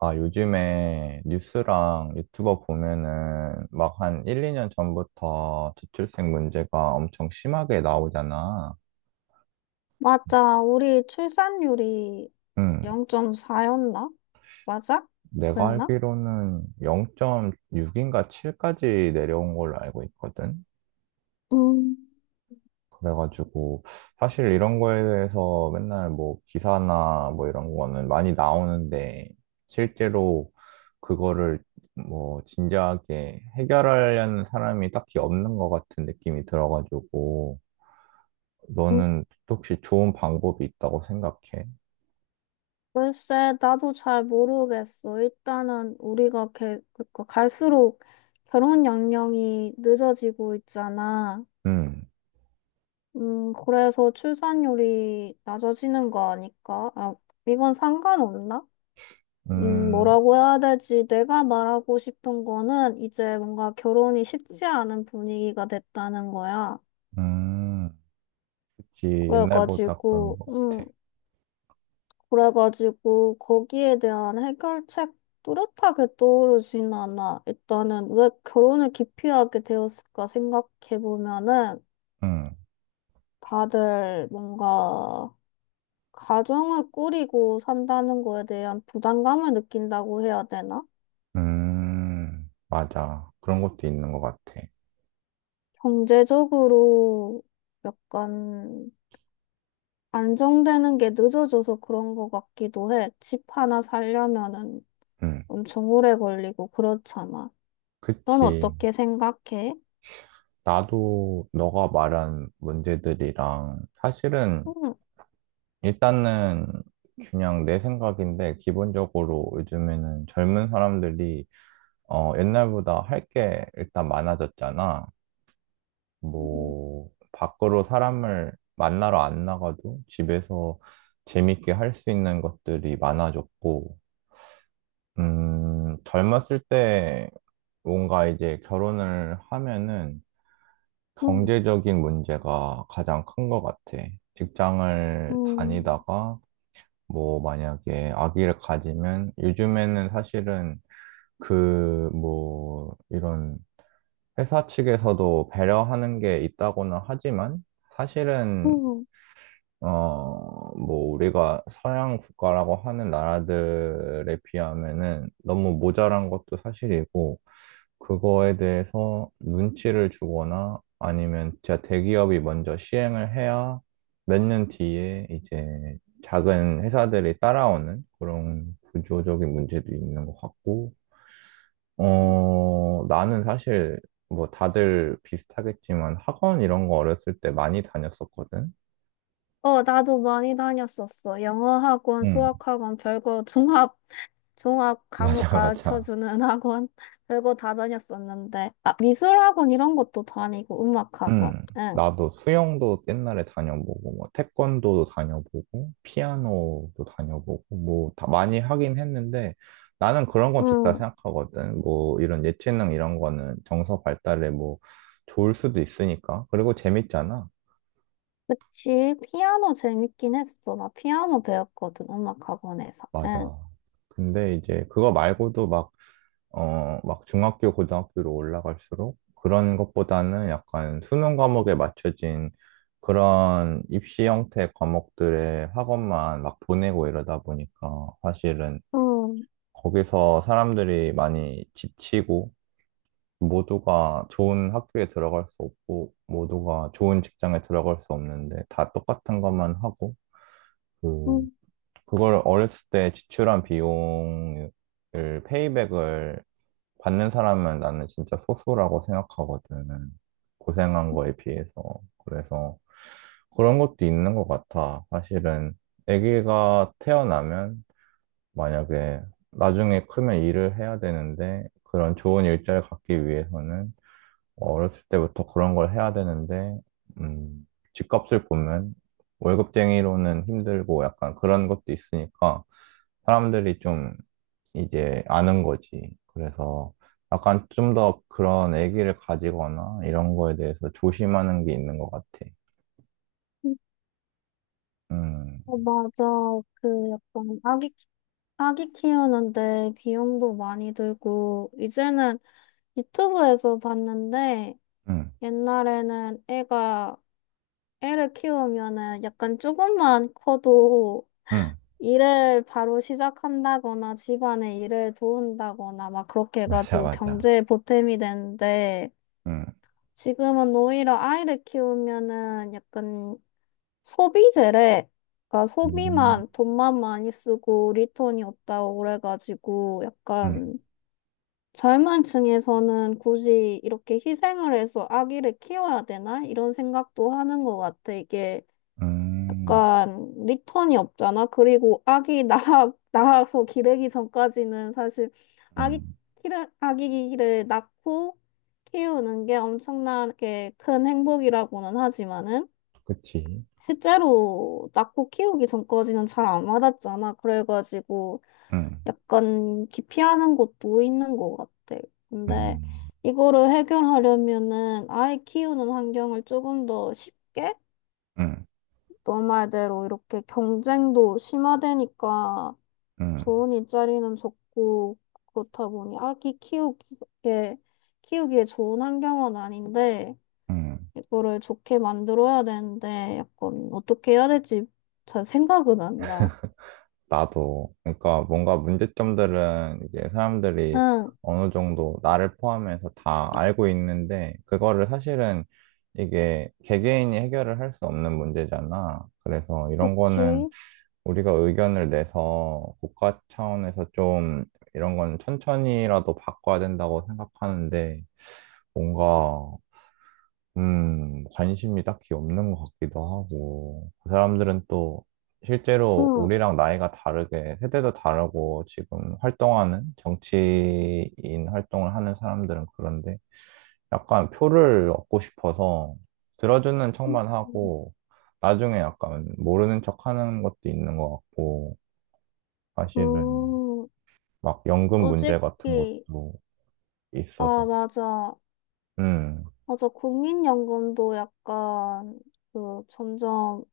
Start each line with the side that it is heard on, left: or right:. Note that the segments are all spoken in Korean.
right: 아, 요즘에 뉴스랑 유튜버 보면은 막 한 1, 2년 전부터 저출생 문제가 엄청 심하게 나오잖아.
left: 맞아. 우리 출산율이
right: 음,
left: 0.4였나? 맞아?
right: 내가
left: 그랬나?
right: 알기로는 0.6인가 7까지 내려온 걸로 알고 있거든.
left: 음,
right: 그래가지고 사실 이런 거에 대해서 맨날 뭐 기사나 뭐 이런 거는 많이 나오는데 실제로 그거를 뭐 진지하게 해결하려는 사람이 딱히 없는 것 같은 느낌이 들어가지고
left: 음,
right: 너는 혹시 좋은 방법이 있다고 생각해?
left: 글쎄, 나도 잘 모르겠어. 일단은 우리가 그러니까 갈수록 결혼 연령이 늦어지고 있잖아.
right: 음,
left: 그래서 출산율이 낮아지는 거 아닐까? 아, 이건 상관없나?
right: 음,
left: 뭐라고 해야 되지? 내가 말하고 싶은 거는 이제 뭔가 결혼이 쉽지 않은 분위기가 됐다는 거야.
right: 음, 그치. 옛날보다 그런
left: 그래가지고,
right: 것
left: 음,
right: 같아.
left: 그래가지고, 거기에 대한 해결책 뚜렷하게 떠오르진 않아. 일단은 왜 결혼을 기피하게 되었을까 생각해보면은,
right: 음,
left: 다들 뭔가, 가정을 꾸리고 산다는 거에 대한 부담감을 느낀다고 해야 되나?
right: 맞아. 그런 것도 있는 것 같아.
left: 경제적으로 약간 안정되는 게 늦어져서 그런 것 같기도 해. 집 하나 살려면은
right: 음,
left: 엄청 오래 걸리고 그렇잖아. 넌
right: 그치.
left: 어떻게 생각해?
right: 나도 너가 말한 문제들이랑 사실은
left: 응.
right: 일단은 그냥 내 생각인데 기본적으로 요즘에는 젊은 사람들이 어 옛날보다 할 게 일단 많아졌잖아.
left: 응.
right: 뭐 밖으로 사람을 만나러 안 나가도 집에서 재밌게 할 수 있는 것들이 많아졌고 젊었을 때 뭔가 이제 결혼을 하면은
left: 응.
right: 경제적인 문제가 가장 큰 것 같아. 직장을
left: 응.
right: 다니다가 뭐 만약에 아기를 가지면 요즘에는 사실은 그 뭐 이런 회사 측에서도 배려하는 게 있다고는 하지만 사실은
left: 응.
right: 어 뭐 우리가 서양 국가라고 하는 나라들에 비하면은 너무 모자란 것도 사실이고 그거에 대해서 눈치를 주거나 아니면 진짜 대기업이 먼저 시행을 해야 몇 년 뒤에 이제 작은 회사들이 따라오는 그런 구조적인 문제도 있는 것 같고, 어, 나는 사실 뭐 다들 비슷하겠지만 학원 이런 거 어렸을 때 많이 다녔었거든?
left: 어, 나도 많이 다녔었어. 영어 학원,
right: 응,
left: 수학 학원, 종합 과목
right: 맞아, 맞아.
left: 가르쳐주는 학원, 별거 다 다녔었는데. 아, 미술 학원 이런 것도 다니고, 음악
right: 음,
left: 학원. 응.
right: 나도 수영도 옛날에 다녀보고, 뭐, 태권도도 다녀보고, 피아노도 다녀보고, 뭐, 다 많이 하긴 했는데, 나는 그런 건 좋다
left: 응.
right: 생각하거든. 뭐, 이런 예체능 이런 거는 정서 발달에 뭐, 좋을 수도 있으니까. 그리고 재밌잖아.
left: 그치. 피아노 재밌긴 했어. 나 피아노 배웠거든, 음악 학원에서. 응.
right: 맞아. 근데 이제 그거 말고도 막 어, 막 중학교, 고등학교로 올라갈수록 그런 것보다는 약간 수능 과목에 맞춰진 그런 입시 형태 과목들의 학원만 막 보내고 이러다 보니까 사실은
left: 응.
right: 거기서 사람들이 많이 지치고 모두가 좋은 학교에 들어갈 수 없고 모두가 좋은 직장에 들어갈 수 없는데 다 똑같은 것만 하고 그
left: 응.
right: 그걸 어렸을 때 지출한 비용을 페이백을 받는 사람은 나는 진짜 소수라고 생각하거든. 고생한 거에 비해서. 그래서 그런 것도 있는 것 같아. 사실은 아기가 태어나면 만약에 나중에 크면 일을 해야 되는데 그런 좋은 일자리를 갖기 위해서는 어렸을 때부터 그런 걸 해야 되는데 음, 집값을 보면 월급쟁이로는 힘들고 약간 그런 것도 있으니까 사람들이 좀 이제 아는 거지. 그래서 약간 좀 더 그런 애기를 가지거나 이런 거에 대해서 조심하는 게 있는 것 같아.
left: 응.
right: 음,
left: 어, 맞아. 그 약간 악기 아기 키우는데 비용도 많이 들고, 이제는 유튜브에서 봤는데,
right: 음,
left: 옛날에는 애가, 애를 키우면은 약간 조금만 커도
right: 음,
left: 일을 바로 시작한다거나 집안의 일을 도운다거나 막 그렇게
right: 맞아,
left: 해가지고
right: 맞아.
left: 경제에 보탬이 되는데,
right: 음,
left: 지금은 오히려 아이를 키우면은 약간 소비재래. 그러니까
right: 음,
left: 소비만 돈만 많이 쓰고 리턴이 없다고 그래가지고
right: 음,
left: 약간 젊은 층에서는 굳이 이렇게 희생을 해서 아기를 키워야 되나? 이런 생각도 하는 것 같아. 이게
right: 음,
left: 약간 리턴이 없잖아. 그리고 아기 낳아서 기르기 전까지는 사실 아기,
right: 음,
left: 아기를 낳고 키우는 게 엄청나게 큰 행복이라고는 하지만은
right: 그치.
left: 실제로 낳고 키우기 전까지는 잘 안 와닿잖아. 그래가지고
right: 음,
left: 약간 기피하는 것도 있는 것 같아. 근데
right: 음,
left: 이거를 해결하려면은 아이 키우는 환경을 조금 더 쉽게,
right: 음,
left: 너 말대로 이렇게 경쟁도 심화되니까
right: 음,
left: 좋은 일자리는 적고 그렇다 보니 아기 키우기에 좋은 환경은 아닌데
right: 음.
left: 이거를 좋게 만들어야 되는데 약간 어떻게 해야 될지 잘 생각은 안 나.
right: 나도. 그러니까 뭔가 문제점들은 이제 사람들이
left: 응,
right: 어느 정도 나를 포함해서 다 알고 있는데, 그거를 사실은 이게 개개인이 해결을 할 수 없는 문제잖아. 그래서 이런 거는
left: 그치.
right: 우리가 의견을 내서 국가 차원에서 좀 이런 건 천천히라도 바꿔야 된다고 생각하는데, 뭔가 관심이 딱히 없는 것 같기도 하고, 그 사람들은 또 실제로
left: 응.
right: 우리랑 나이가 다르게, 세대도 다르고, 지금 활동하는, 정치인 활동을 하는 사람들은 그런데, 약간 표를 얻고 싶어서 들어주는 척만
left: 음.
right: 하고, 나중에 약간 모르는 척 하는 것도 있는 것 같고, 사실은
left: 음,
right: 막 연금 문제 같은 것도
left: 솔직히,
right: 있어서,
left: 아, 맞아.
right: 음,
left: 맞아. 국민연금도 약간, 점점,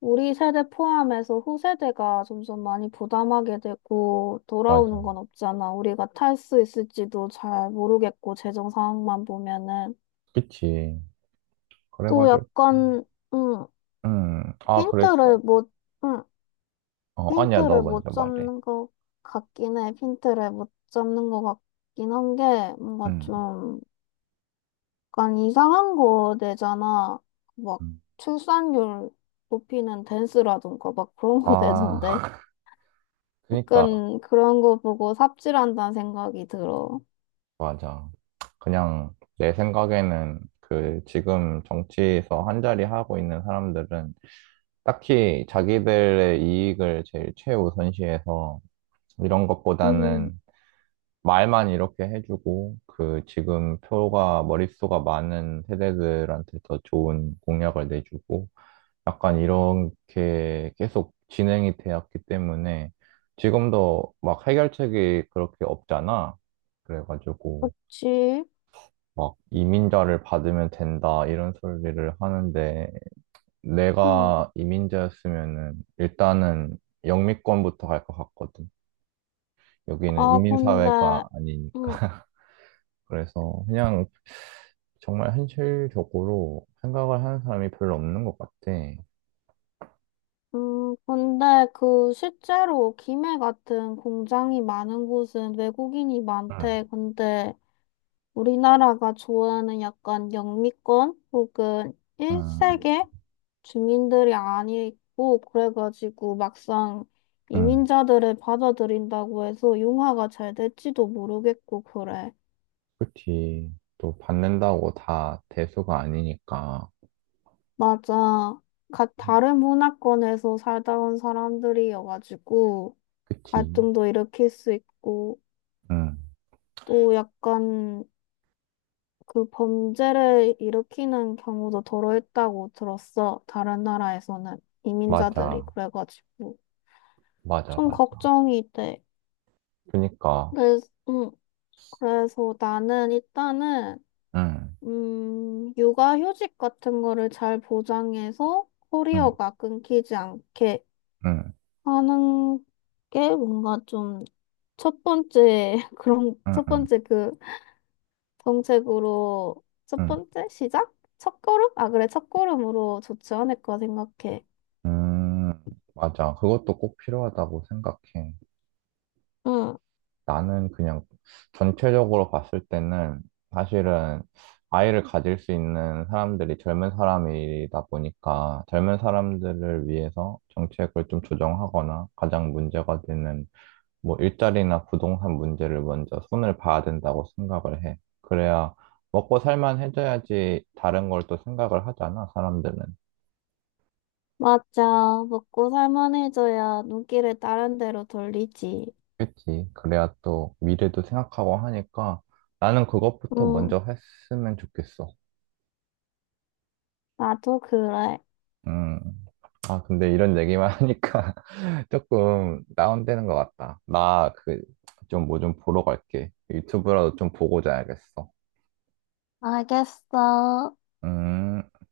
left: 우리 세대 포함해서 후세대가 점점 많이 부담하게 되고,
right: 맞아.
left: 돌아오는 건 없잖아. 우리가 탈 수 있을지도 잘 모르겠고, 재정 상황만 보면은.
right: 그치.
left: 또
right: 그래가지고,
left: 약간, 음
right: 아, 그랬어?
left: 핀트를 못, 응,
right: 어, 아니야, 너
left: 핀트를 못
right: 먼저 말해.
left: 잡는 것 같긴 해. 핀트를 못 잡는 것 같긴 한 게, 뭔가
right: 음.
left: 좀, 약간 이상한 거 내잖아. 막,
right: 음.
left: 출산율 높이는 댄스라던가, 막 그런 거 내던데.
right: 아, 그니까,
left: 약간 그런 거 보고 삽질한다는 생각이 들어.
right: 맞아. 그냥 내 생각에는 그 지금 정치에서 한자리 하고 있는 사람들은 딱히 자기들의 이익을 제일 최우선시해서 이런
left: 음,
right: 것보다는 말만 이렇게 해주고 그 지금 표가 머릿수가 많은 세대들한테 더 좋은 공약을 내주고 약간 이렇게 계속 진행이 되었기 때문에 지금도 막 해결책이 그렇게 없잖아. 그래가지고
left: 그치?
right: 막 이민자를 받으면 된다 이런 소리를 하는데
left: 응.
right: 내가 이민자였으면은 일단은 영미권부터 갈 것 같거든. 여기는
left: 아, 근데,
right: 이민사회가
left: 응.
right: 아니니까. 그래서 그냥 정말 현실적으로 생각을 하는 사람이 별로 없는 것 같아.
left: 근데 그 실제로 김해 같은 공장이 많은 곳은 외국인이
right: 응.
left: 많대. 근데 우리나라가 좋아하는 약간 영미권 혹은 일세
right: 응
left: 계 주민들이 아니고 그래가지고 막상
right: 응.
left: 이민자들을 받아들인다고 해서 융화가 잘 될지도 모르겠고 그래.
right: 그치. 또 받는다고 다 대수가 아니니까.
left: 맞아. 각 다른 문화권에서 살다 온 사람들이어가지고
right: 그치.
left: 갈등도 일으킬 수 있고.
right: 응.
left: 또 약간 그 범죄를 일으키는 경우도 더러 있다고 들었어. 다른 나라에서는 이민자들이
right: 맞아.
left: 그래가지고
right: 맞아,
left: 좀
right: 맞아.
left: 걱정이 돼.
right: 그니까.
left: 그래서, 음, 그래서 나는 일단은
right: 응.
left: 육아휴직 같은 거를 잘 보장해서
right: 응.
left: 커리어가 끊기지 않게
right: 응.
left: 하는 게 뭔가 좀 첫 번째, 그런
right: 응.
left: 첫
right: 응.
left: 번째, 그 정책으로, 첫
right: 응.
left: 번째 시작? 첫걸음? 아, 그래, 첫걸음으로 좋지 않을까 생각해.
right: 음. 맞아. 그것도 꼭 필요하다고 생각해.
left: 응,
right: 나는 그냥 전체적으로 봤을 때는 사실은 아이를 가질 수 있는 사람들이 젊은 사람이다 보니까 젊은 사람들을 위해서 정책을 좀 조정하거나 가장 문제가 되는 뭐 일자리나 부동산 문제를 먼저 손을 봐야 된다고 생각을 해. 그래야 먹고 살만 해줘야지 다른 걸 또 생각을 하잖아, 사람들은.
left: 맞아. 먹고 살만해져야 눈길을 다른 데로 돌리지.
right: 그치. 그래야 또 미래도 생각하고 하니까 나는 그것부터
left: 응,
right: 먼저 했으면 좋겠어.
left: 나도 그래.
right: 음. 아, 근데 이런 얘기만 하니까 조금 다운되는 것 같다. 나 그 좀 뭐 좀 보러 갈게. 유튜브라도 좀 보고 자야겠어.
left: 알겠어.
right: 음.